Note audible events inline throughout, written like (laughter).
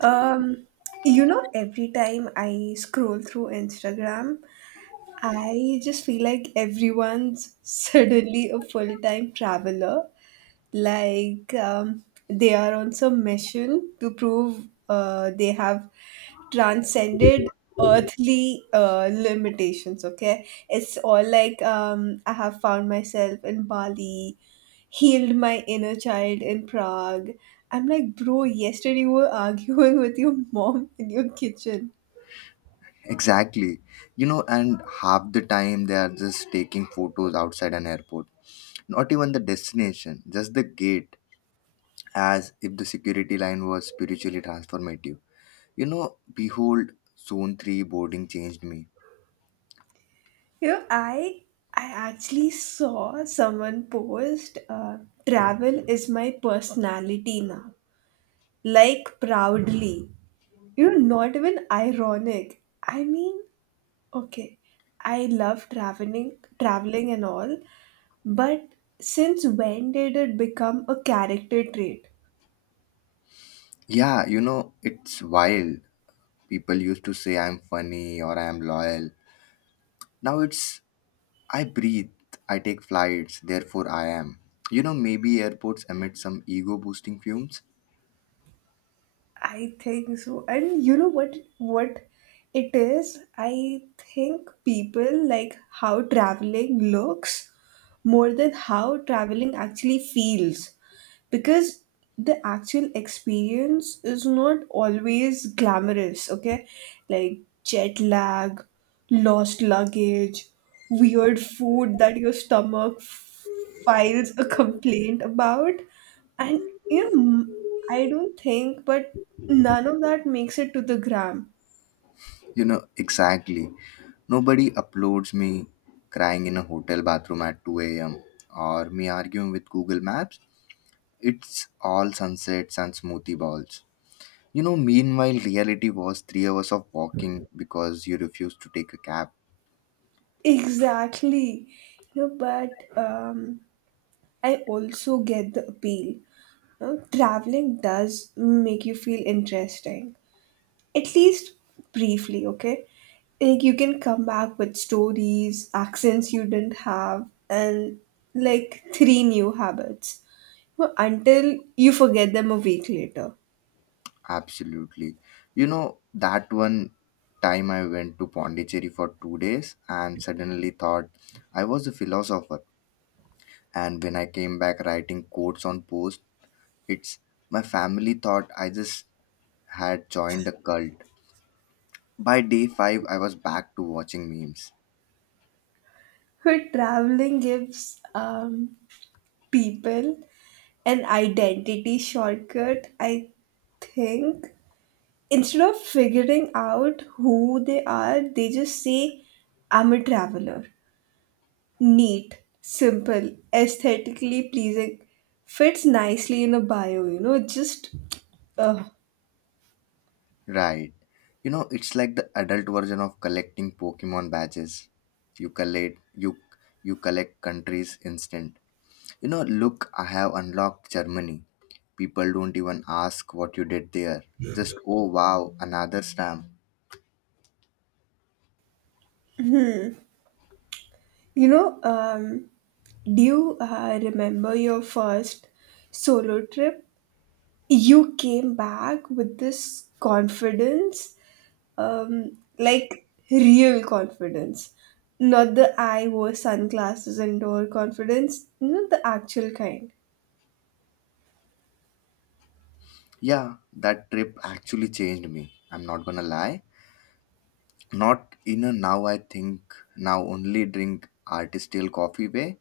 Um, every time I scroll through Instagram, I just feel like everyone's (laughs) suddenly a full-time traveler, like, they are on some mission to prove they have transcended earthly limitations. Okay, it's all like, I have found myself in Bali, healed my inner child in Prague. I'm like, bro, yesterday you were (laughs) arguing with your mom in your kitchen. Exactly. You know, and half the time they are just taking photos outside an airport. Not even the destination, just the gate, as if the security line was spiritually transformative. You know, behold, zone 3 boarding changed me. You know i i actually saw someone post, "Travel is my personality now," like, proudly. Not even ironic. I mean, okay, I love Traveling and all, but since when did it become a character trait? Yeah, you know, it's wild. People used to say I'm funny or I'm loyal. Now it's I breathe, I take flights, therefore I am. You know, maybe airports emit some ego boosting fumes. I think so. And you know what it is? I think people like how traveling looks more than how traveling actually feels. Because the actual experience is not always glamorous, okay? Like jet lag, lost luggage, weird food that your stomach files a complaint about, and you know m- I don't think, but none of that makes it to the gram. You know, exactly. Nobody uploads me crying in a hotel bathroom at 2 a.m. or me arguing with Google Maps. It's all sunsets and smoothie balls. You know, meanwhile, reality was 3 hours of walking because you refused to take a cab. Exactly. But I also get the appeal. You know, traveling does make you feel interesting, at least briefly, okay? Like, you can come back with stories, accents you didn't have, and like three new habits, well, until you forget them a week later. Absolutely. You know, that one time I went to Pondicherry for 2 days and suddenly thought I was a philosopher. And when I came back writing quotes on post, it's my family thought I just had joined a cult. By day 5, I was back to watching memes. Her traveling gives, people an identity shortcut, I think. Instead of figuring out who they are, they just say, "I'm a traveler." Neat, simple, aesthetically pleasing, fits nicely in a bio, just, uh, Right. You know, it's like the adult version of collecting Pokemon badges. You collect you collect countries instant. You know, look, I have unlocked Germany. People don't even ask what you did there. Just oh wow, another stamp. you know, um, do you remember your first solo trip? You came back with this confidence, um, like real confidence, not the "I wore sunglasses indoor" confidence, not the actual kind. Yeah, that trip actually changed me. I'm not gonna lie. Not in a now I think now only drink artistial coffee way.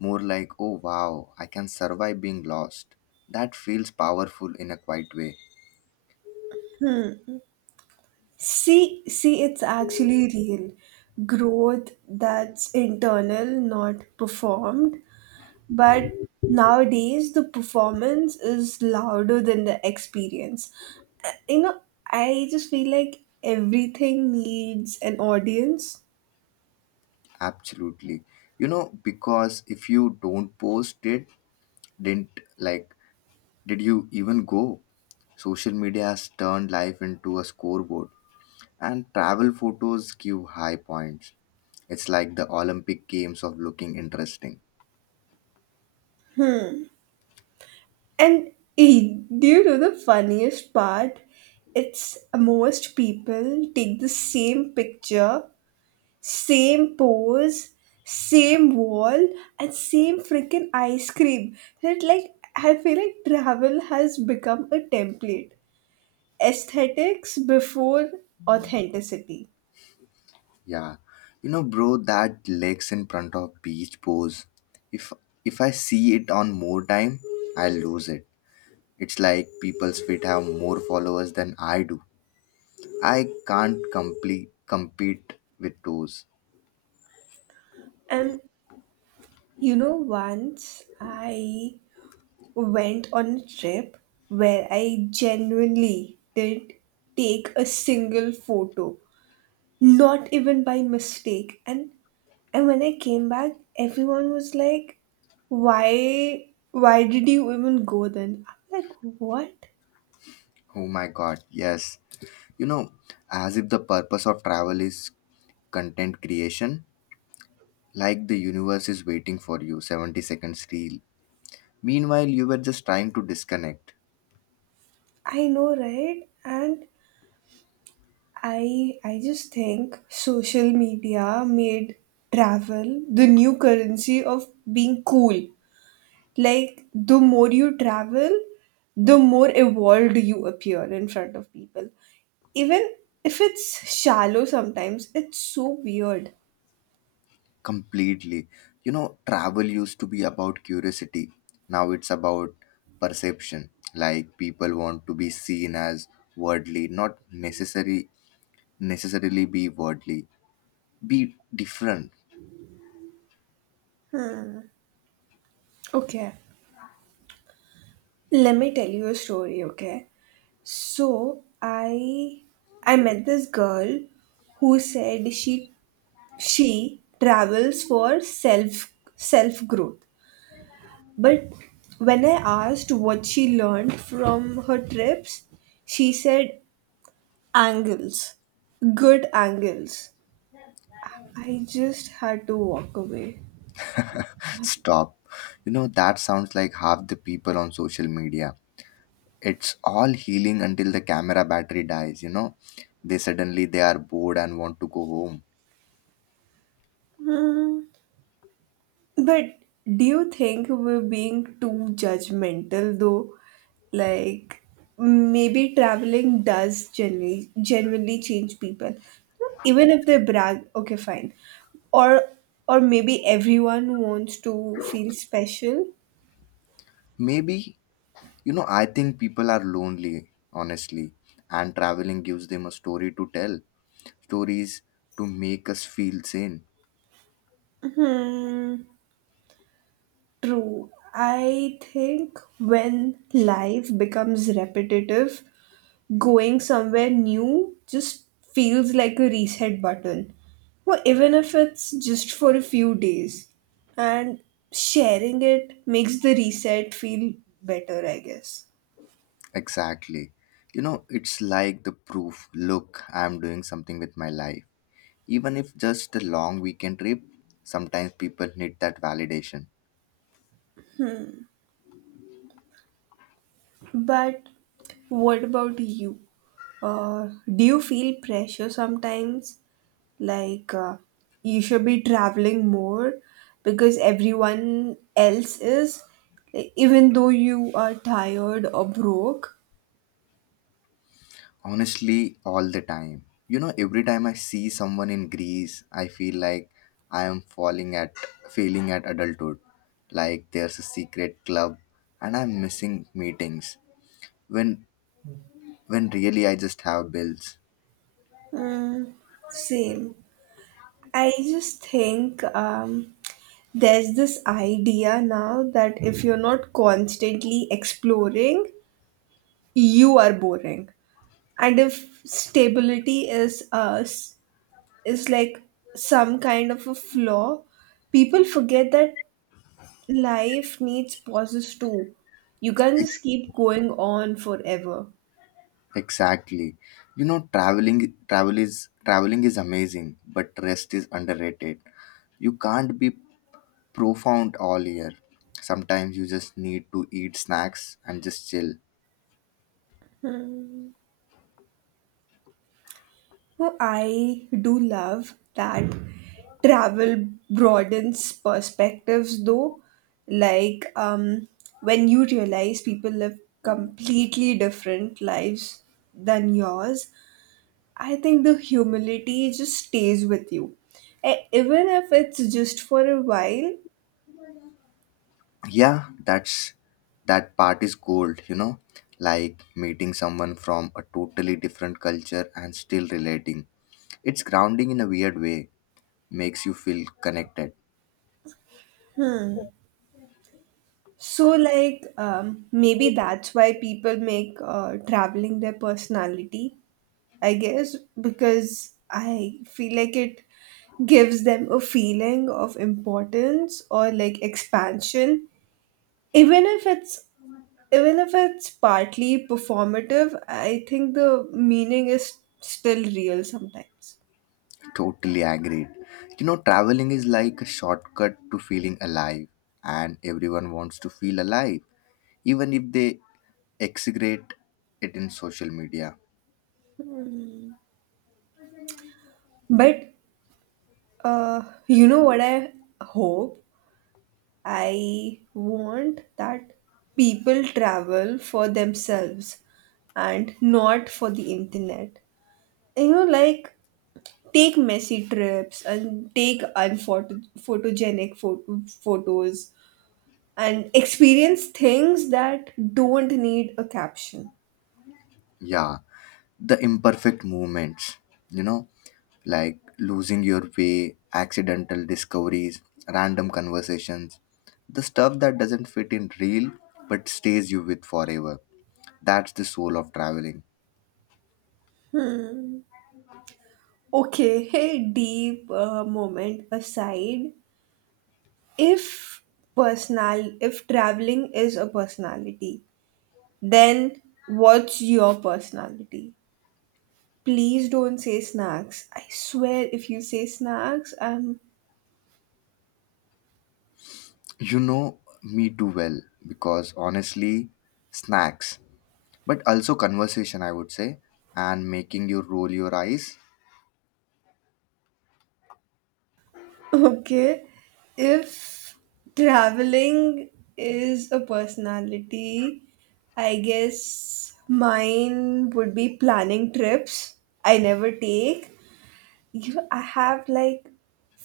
More like, oh wow, I can survive being lost. That feels powerful in a quiet way. See, see, it's actually real growth that's internal, not performed. But nowadays, the performance is louder than the experience. Uh, You know, I just feel like everything needs an audience. Absolutely. You know, because if you don't post it, didn't like, did you even go? Social media has turned life into a scoreboard, and travel photos give high points. It's like the Olympic Games of looking interesting. And eh, do you know the funniest part? It's most people take the same picture, same pose, same wall, and same freaking ice cream. That, like, I feel like travel has become a template. Aesthetics before authenticity. Yeah. You know, bro, that legs in front of beach pose. If if I see it on more time, I'll lose it. It's like people's feet have more followers than I do. I can't complete compete with those. And, once I went on a trip where I genuinely didn't take a single photo, not even by mistake. And when I came back, everyone was like, "Why? Why did you even go then?" I'm like, "What? Oh my god, yes. You know, as if the purpose of travel is content creation, like the universe is waiting for you 70 seconds reel. Meanwhile, you were just trying to disconnect I know, right?" And I just think social media made travel the new currency of being cool. Like, the more you travel, the more evolved you appear in front of people. Even if it's shallow sometimes, it's so weird. completely. You know, travel used to be about curiosity. Now it's about perception. Like people want to be seen as worldly, not necessary necessarily be worldly. Be different. Hmm. Okay. Let me tell you a story, okay? So, I met this girl who said she travels for self growth. But when I asked what she learned from her trips, she said, "Angles. Good angles." I just had to walk away. (laughs) Stop. You know, that sounds like half the people on social media. It's all healing until the camera battery dies, you know. They are bored and want to go home. Hmm. But do you think we're being too judgmental though? Like, maybe traveling does generally genuinely change people. Even if they brag, okay, fine. Or or maybe everyone wants to feel special. Maybe, you know, I think people are lonely, honestly, and traveling gives them a story to tell. Stories to make us feel sane. Hmm. True. I think when life becomes repetitive, going somewhere new just feels like a reset button. Well, even if it's just for a few days. And sharing it makes the reset feel better, I guess. Exactly. You know, it's like the proof. Look, I'm doing something with my life. Even if just a long weekend trip, sometimes people need that validation. But what about you? Uh, do you feel pressure sometimes? Like, you should be traveling more because everyone else is, like, even though you are tired or broke. Honestly, all the time. You know, every time I see someone in Greece, I feel like I am falling at failing at adulthood. Like there's a secret club and I'm missing meetings when when really I just have bills. Mm, same. I just think, there's this idea now that if you're not constantly exploring, you are boring. And if stability is like some kind of a flaw, people forget that life needs pauses too. You can't just keep going on forever. Exactly. You know, traveling is amazing, but rest is underrated. You can't be profound all year. Sometimes you just need to eat snacks and just chill. Now, I do love that travel broadens perspectives though. Like, when you realize people live completely different lives than yours, I think the humility just stays with you, even if it's just for a while. Yeah, that part is gold, you know, like meeting someone from a totally different culture and still relating. It's grounding in a weird way, makes you feel connected. So, like, maybe that's why people make traveling their personality, I guess, because I feel like it gives them a feeling of importance or like expansion, even if it's even if it's partly performative. I think the meaning is still real sometimes. Totally agreed. You know, traveling is like a shortcut to feeling alive, and everyone wants to feel alive, even if they execrate it in social media. But Uh, you know what I hope? I want that people travel for themselves and not for the internet. You know, like, take messy trips and take photos and experience things that don't need a caption. Yeah, the imperfect movements, you know, like losing your way, accidental discoveries, random conversations, the stuff that doesn't fit in real but stays you with forever. That's the soul of traveling. Hmm. Okay, (laughs) hey, deep moment aside, if personal if traveling is a personality, then what's your personality? Please don't say snacks. I swear, if you say snacks, I'm — You know me too well because honestly, snacks, but also conversation, I would say, and making you roll your eyes, (laughs) okay, if traveling is a personality, I guess mine would be planning trips I never take. You know, I have like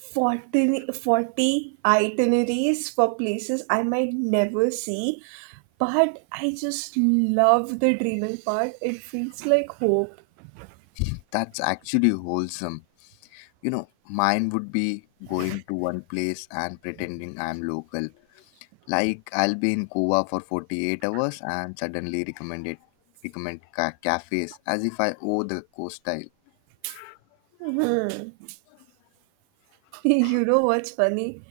forty itineraries for places I might never see, but I just love the dreaming part. It feels like hope. that's actually wholesome. You know, mine would be going to one place and pretending I'm local. Like I'll be in Cuba for 48 hours and suddenly cafes as if I owe the coastline. Hmm. (laughs) You know what's funny?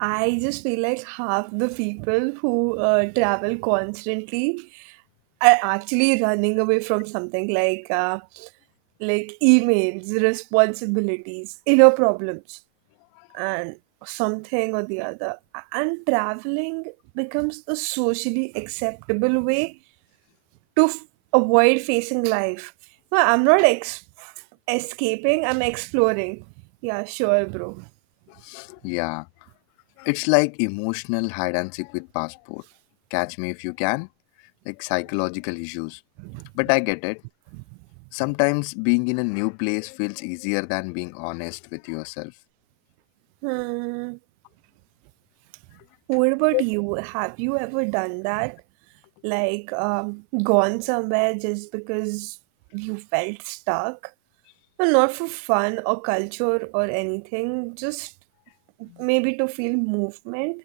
I just feel like half the people who travel constantly are actually running away from something, like, like emails, responsibilities, inner problems, and something or the other. And traveling becomes a socially acceptable way to avoid facing life. Well, I'm not escaping, I'm exploring. Yeah, sure, bro. Yeah, it's like emotional hide and seek with passport. Catch me if you can, like psychological issues. But I get it, sometimes being in a new place feels easier than being honest with yourself. Hmm. What about you? Have you ever done that? Like, gone somewhere just because you felt stuck? No, not for fun or culture or anything, just maybe to feel movement.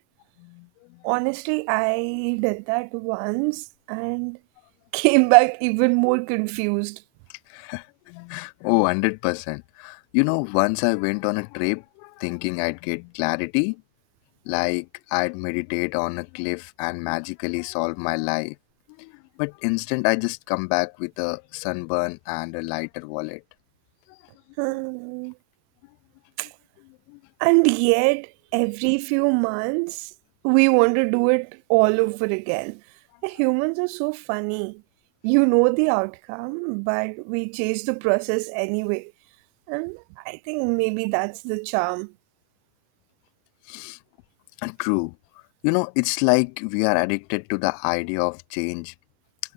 Honestly, I did that once and (laughs) came back even more confused. Oh, 100%. You know, once I went on a trip thinking I'd get clarity, like I'd meditate on a cliff and magically solve my life. But instant, I just come back with a sunburn and a lighter wallet. Hmm. And yet, every few months, we want to do it all over again. The humans are so funny. You know the outcome, but we chase the process anyway. And I think maybe that's the charm. True. You know, it's like we are addicted to the idea of change.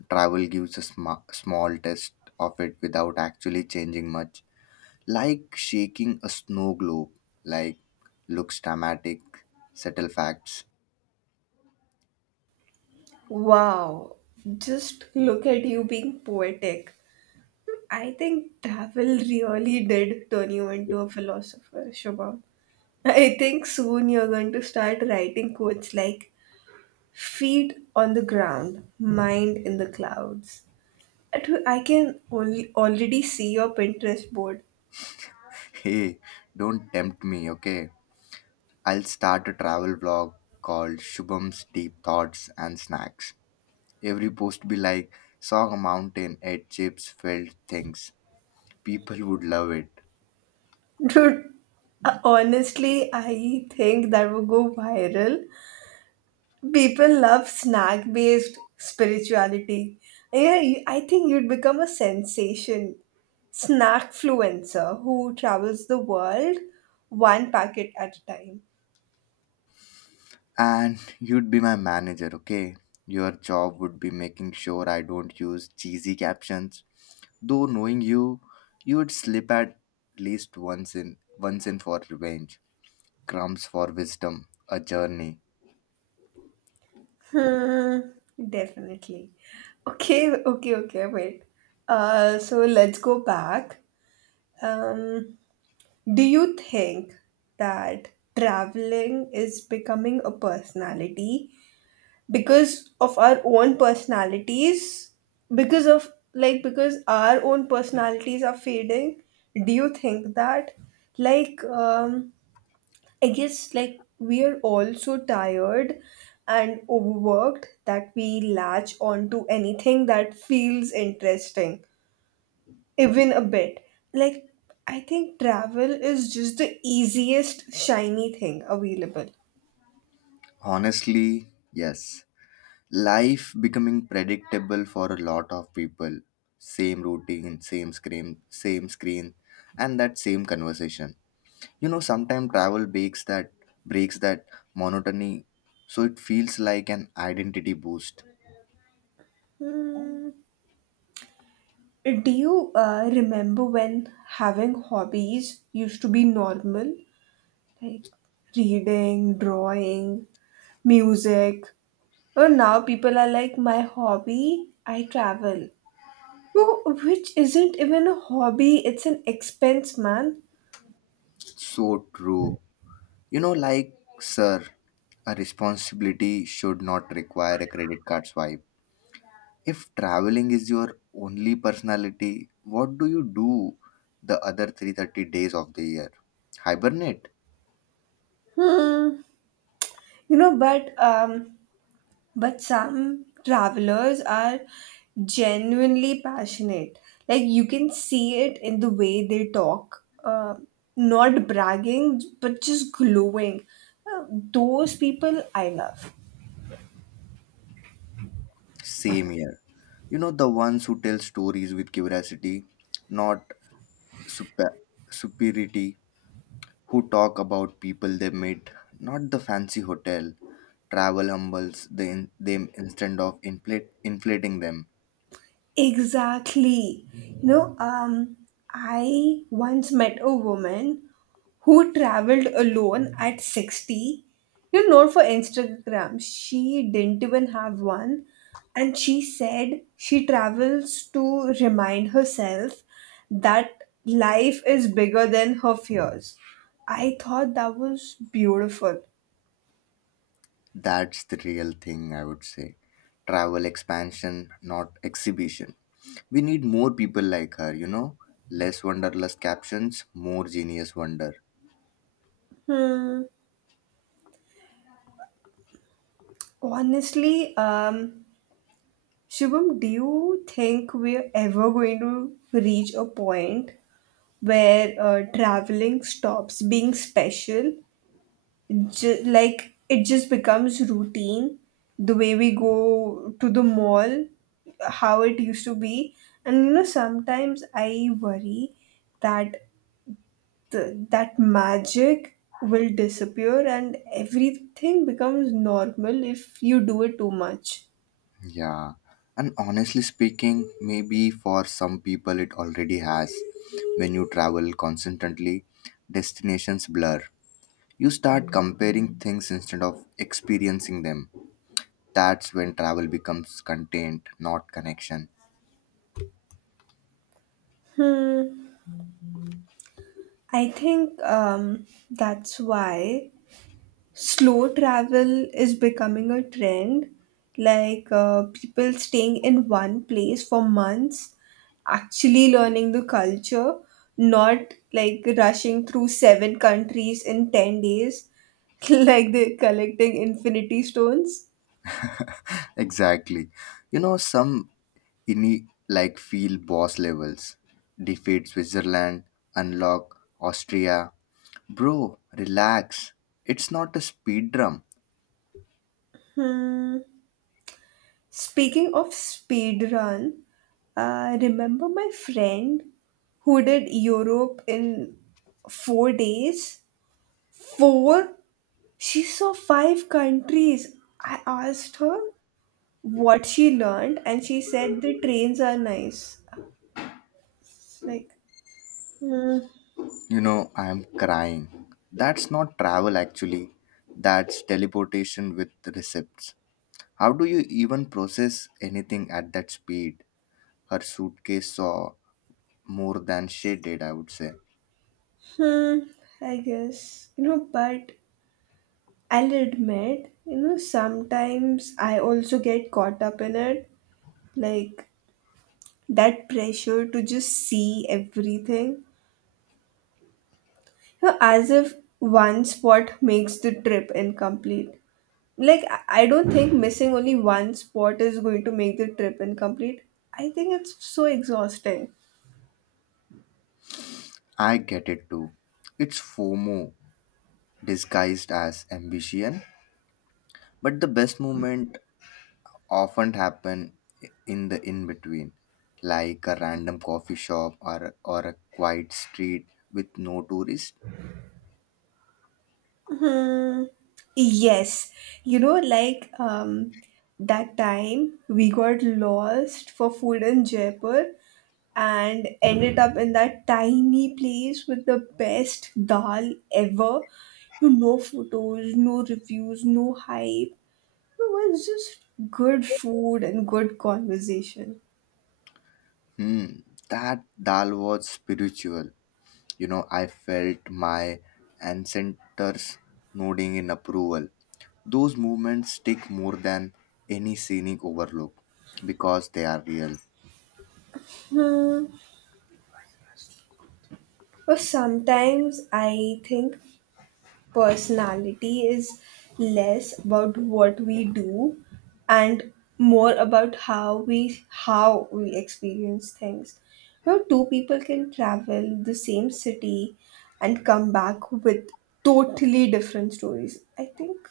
Travel gives a small test of it without actually changing much. Like shaking a snow globe, like looks dramatic, settle facts. Wow, just look at you being poetic. I think travel really did turn you into a philosopher, Shubham. I think soon you're going to start writing quotes like, "Feet on the ground, mind in the clouds." I can only already see your Pinterest board. Hey, don't tempt me, okay? I'll start a travel vlog called Shubham's Deep Thoughts and Snacks. Every post be like, saw a mountain, ate chips, felt things. People would love it. (laughs) Dude, honestly, I think that will go viral. People love snack based spirituality. Yeah, I think you'd become a sensation. Snack fluencer who travels the world one packet at a time. And you'd be my manager, okay? Your job would be making sure I don't use cheesy captions. Though knowing you, you would slip at least once in for revenge, crumbs for wisdom, a journey. Hmm, definitely. Okay, okay, okay, wait. So let's go back. Um, do you think that traveling is becoming a personality because of our own personalities, because of like because our own personalities are fading? Do you think that, like, I guess, like, we are all so tired and overworked that we latch onto anything that feels interesting, even a bit? Like, I think travel is just the easiest shiny thing available. Honestly, yes. Life becoming predictable for a lot of people, same routine, same screen and that same conversation. You know, sometimes travel breaks that monotony, so it feels like an identity boost. Hmm. Do you remember when having hobbies used to be normal? Like reading, drawing, music. Or now people are like, "My hobby, I travel." No, which isn't even a hobby, it's an expense, man. So true. You know, like sir, a responsibility should not require a credit card swipe. If traveling is your only personality, what do you do the other 330 days of the year? Hibernate. Hmm. You know, but some travelers are genuinely passionate. Like, you can see it in the way they talk, not bragging, but just glowing. Those people I love. Same here. You know, the ones who tell stories with curiosity, not super, superiority, who talk about people they met, not the fancy hotel. Travel humbles them instead of inflating them. Exactly. You know, I once met a woman who traveled alone at 60. You know, not for Instagram. She didn't even have one. And she said she travels to remind herself that life is bigger than her fears. I thought that was beautiful. That's the real thing, I would say. Travel expansion, not exhibition. We need more people like her, you know? Less wanderlust captions, more genius wonder. Hmm. Honestly, Shubham, do you think we're ever going to reach a point where traveling stops being special? Like, it just becomes routine, the way we go to the mall, how it used to be. And, sometimes I worry that that magic will disappear and everything becomes normal if you do it too much. Yeah, and honestly speaking, maybe for some people it already has. When you travel constantly, destinations blur. You start comparing things instead of experiencing them. That's when travel becomes content, not connection. (laughs) Hmm. I think, that's why slow travel is becoming a trend. Like, people staying in one place for months, actually learning the culture, not like rushing through seven countries in 10 days, (laughs) like they're collecting infinity stones. Exactly. You know, some ini like feel boss levels. Defeat Switzerland, unlock Austria. Bro, relax. It's not a speed drum. Hmm. Speaking of speed run, I remember my friend who did Europe in 4 days. Four? She saw five countries. I asked her what she learned, and she said the trains are nice. It's like, hmm, You know, I'm crying. That's not travel actually. That's teleportation with receipts. How do you even process anything at that speed? Her suitcase saw more than she did, I would say. I guess. You know, but I'll admit, sometimes I also get caught up in it. Like, that pressure to just see everything, as if one spot makes the trip incomplete. Like, I don't think missing only one spot is going to make the trip incomplete. I think it's so exhausting. I get it too. It's FOMO disguised as ambition, but the best moment often happen in the in between, like a random coffee shop or a quiet street with no tourists. Hmm, yes. You know, like, that time we got lost for food in Jaipur and ended up in that tiny place with the best dal ever. You know, no photos, no reviews, no hype. It was just good food and good conversation. Hmm, that dal was spiritual. You know, I felt my ancestors nodding in approval. Those movements stick more than any scenic overlook because they are real. Hmm. But sometimes I think personality is less about what we do and more about how we experience things. You know, two people can travel the same city and come back with totally different stories. I think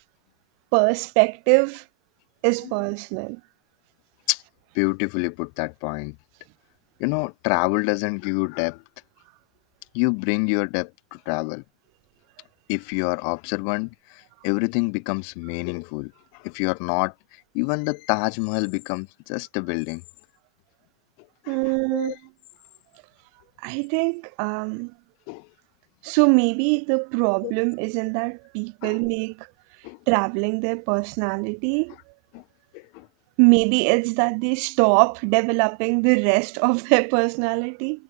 perspective is personal. Beautifully put that point. You know, travel doesn't give you depth, you bring your depth to travel. If you are observant, everything becomes meaningful. If you are not, even the Taj Mahal becomes just a building. Hmm, I think, so maybe the problem isn't that people make traveling their personality. Maybe it's that they stop developing the rest of their personality,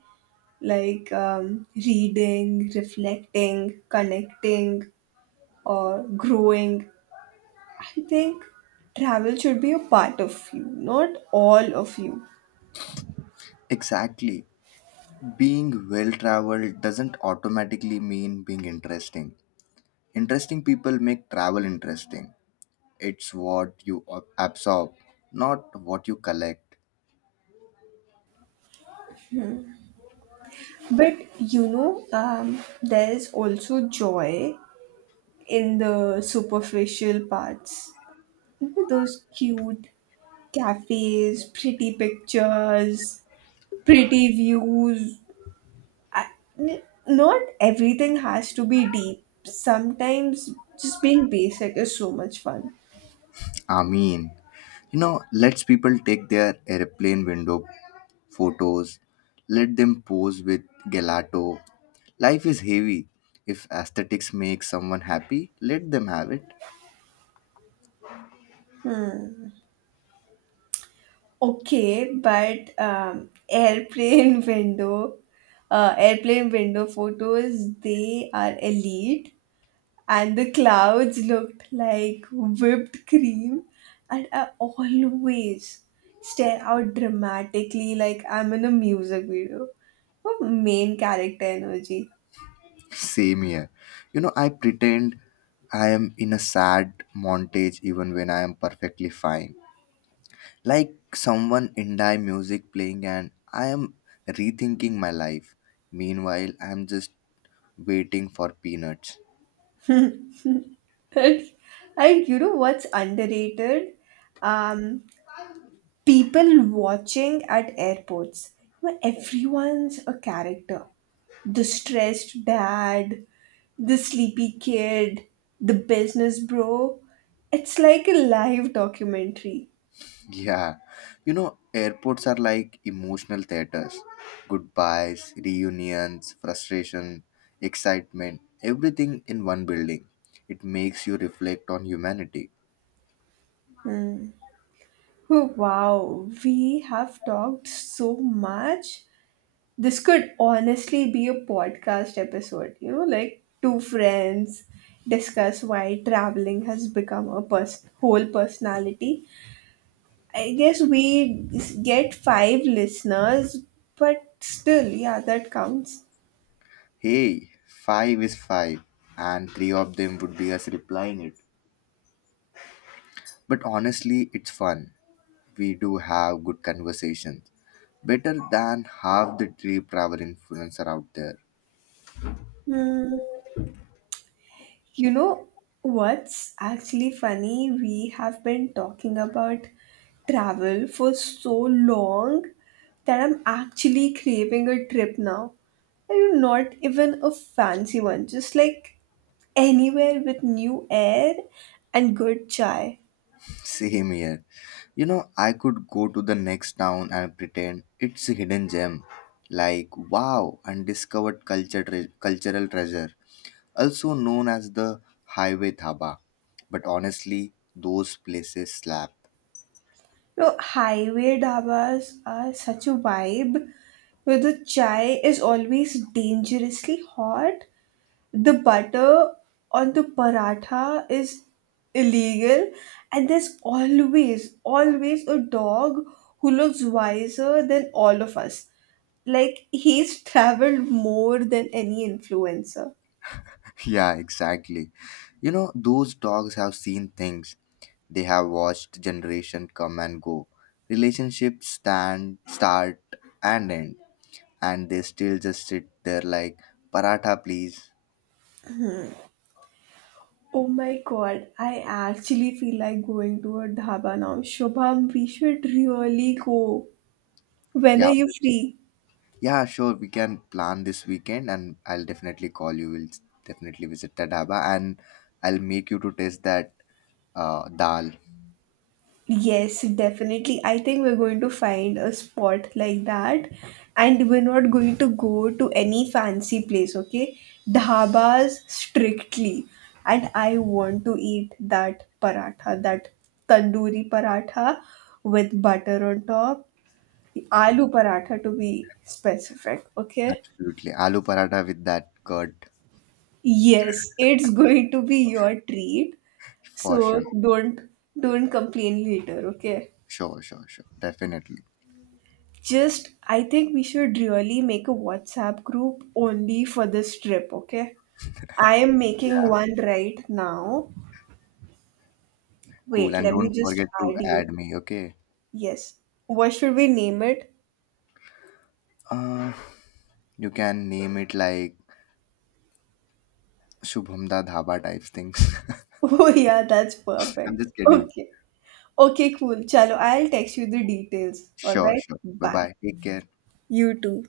like, reading, reflecting, connecting, or growing. I think travel should be a part of you, not all of you. Exactly. Being well traveled doesn't automatically mean being interesting. Interesting people make travel interesting. It's what you absorb, not what you collect. But, you know, there's also joy in the superficial parts. You know, those cute cafes, pretty pictures, pretty views, I- n- not everything has to be deep. Sometimes just being basic is so much fun. I mean, you know, let's people take their airplane window photos, let them pose with gelato. Life is heavy. If aesthetics make someone happy, let them have it. Okay, but, airplane (laughs) window, airplane window photos, they are elite, and the clouds looked like whipped cream, and I always stare out dramatically like I'm in a music video. Oh, main character energy. Same here. You know, I pretend I am in a sad montage even when I am perfectly fine. Like someone indie music playing and I am rethinking my life. Meanwhile, I am just waiting for peanuts. (laughs) And, and you know what's underrated? Um, People watching at airports. You know, everyone's a character. The stressed dad, the sleepy kid, the business bro. It's like a live documentary. Yeah. You know, airports are like emotional theaters. Goodbyes, reunions, frustration, excitement, everything in one building. It makes you reflect on humanity. Hmm. Oh, wow, we have talked so much. This could honestly be a podcast episode, you know, like two friends discuss why traveling has become a whole personality. I guess we get five listeners, but still, yeah, that counts. Hey, five is five, and three of them would be us replying it. But honestly, it's fun. We do have good conversations. Better than half the trip travel influencer out there. Hmm. You know what's actually funny? We have been talking about travel for so long that I'm actually craving a trip now. And not even a fancy one, just like anywhere with new air and good chai. Same here. You know, I could go to the next town and pretend it's a hidden gem. Like, wow, undiscovered cultural treasure, also known as the Highway Thaba. But honestly, those places slap. No, highway dabas are such a vibe, where the chai is always dangerously hot, the butter on the paratha is illegal, and there's always, always a dog who looks wiser than all of us, like, he's (laughs) traveled more than any influencer. Yeah, exactly. You know, those dogs have seen things. They have watched generation come and go. Relationships start and end. And they still just sit there like, Paratha please. Oh my god, I actually feel like going to a dhaba now. Shubham, we should really go. When Yeah. are you free? Yeah, sure. We can plan this weekend and I'll definitely call you. We'll definitely visit the dhaba and I'll make you to taste that dal. Yes, definitely. I think we're going to find a spot like that, and we're not going to go to any fancy place, okay? Dhabas strictly. And I want to eat that paratha, that tandoori paratha with butter on top, aloo paratha to be specific, okay? Absolutely. Aloo paratha with that curd Yes, it's (laughs) going to be your treat, for so sure. don't complain later, okay? Sure, sure, sure. Definitely. Just, I think we should really make a WhatsApp group only for this trip, okay? I am making Yeah. one right now. Cool, Wait, and let me don't just forget to add add you. me, okay? Yes. What should we name it? (laughs) Uh, you can name it like Shubhamda Dhaba types things. (laughs) Oh, yeah, that's I'm perfect. just kidding. Okay. Okay, cool. Chalo, I'll text you the details. All Sure, right. sure. Bye Bye. bye. Take care. You too.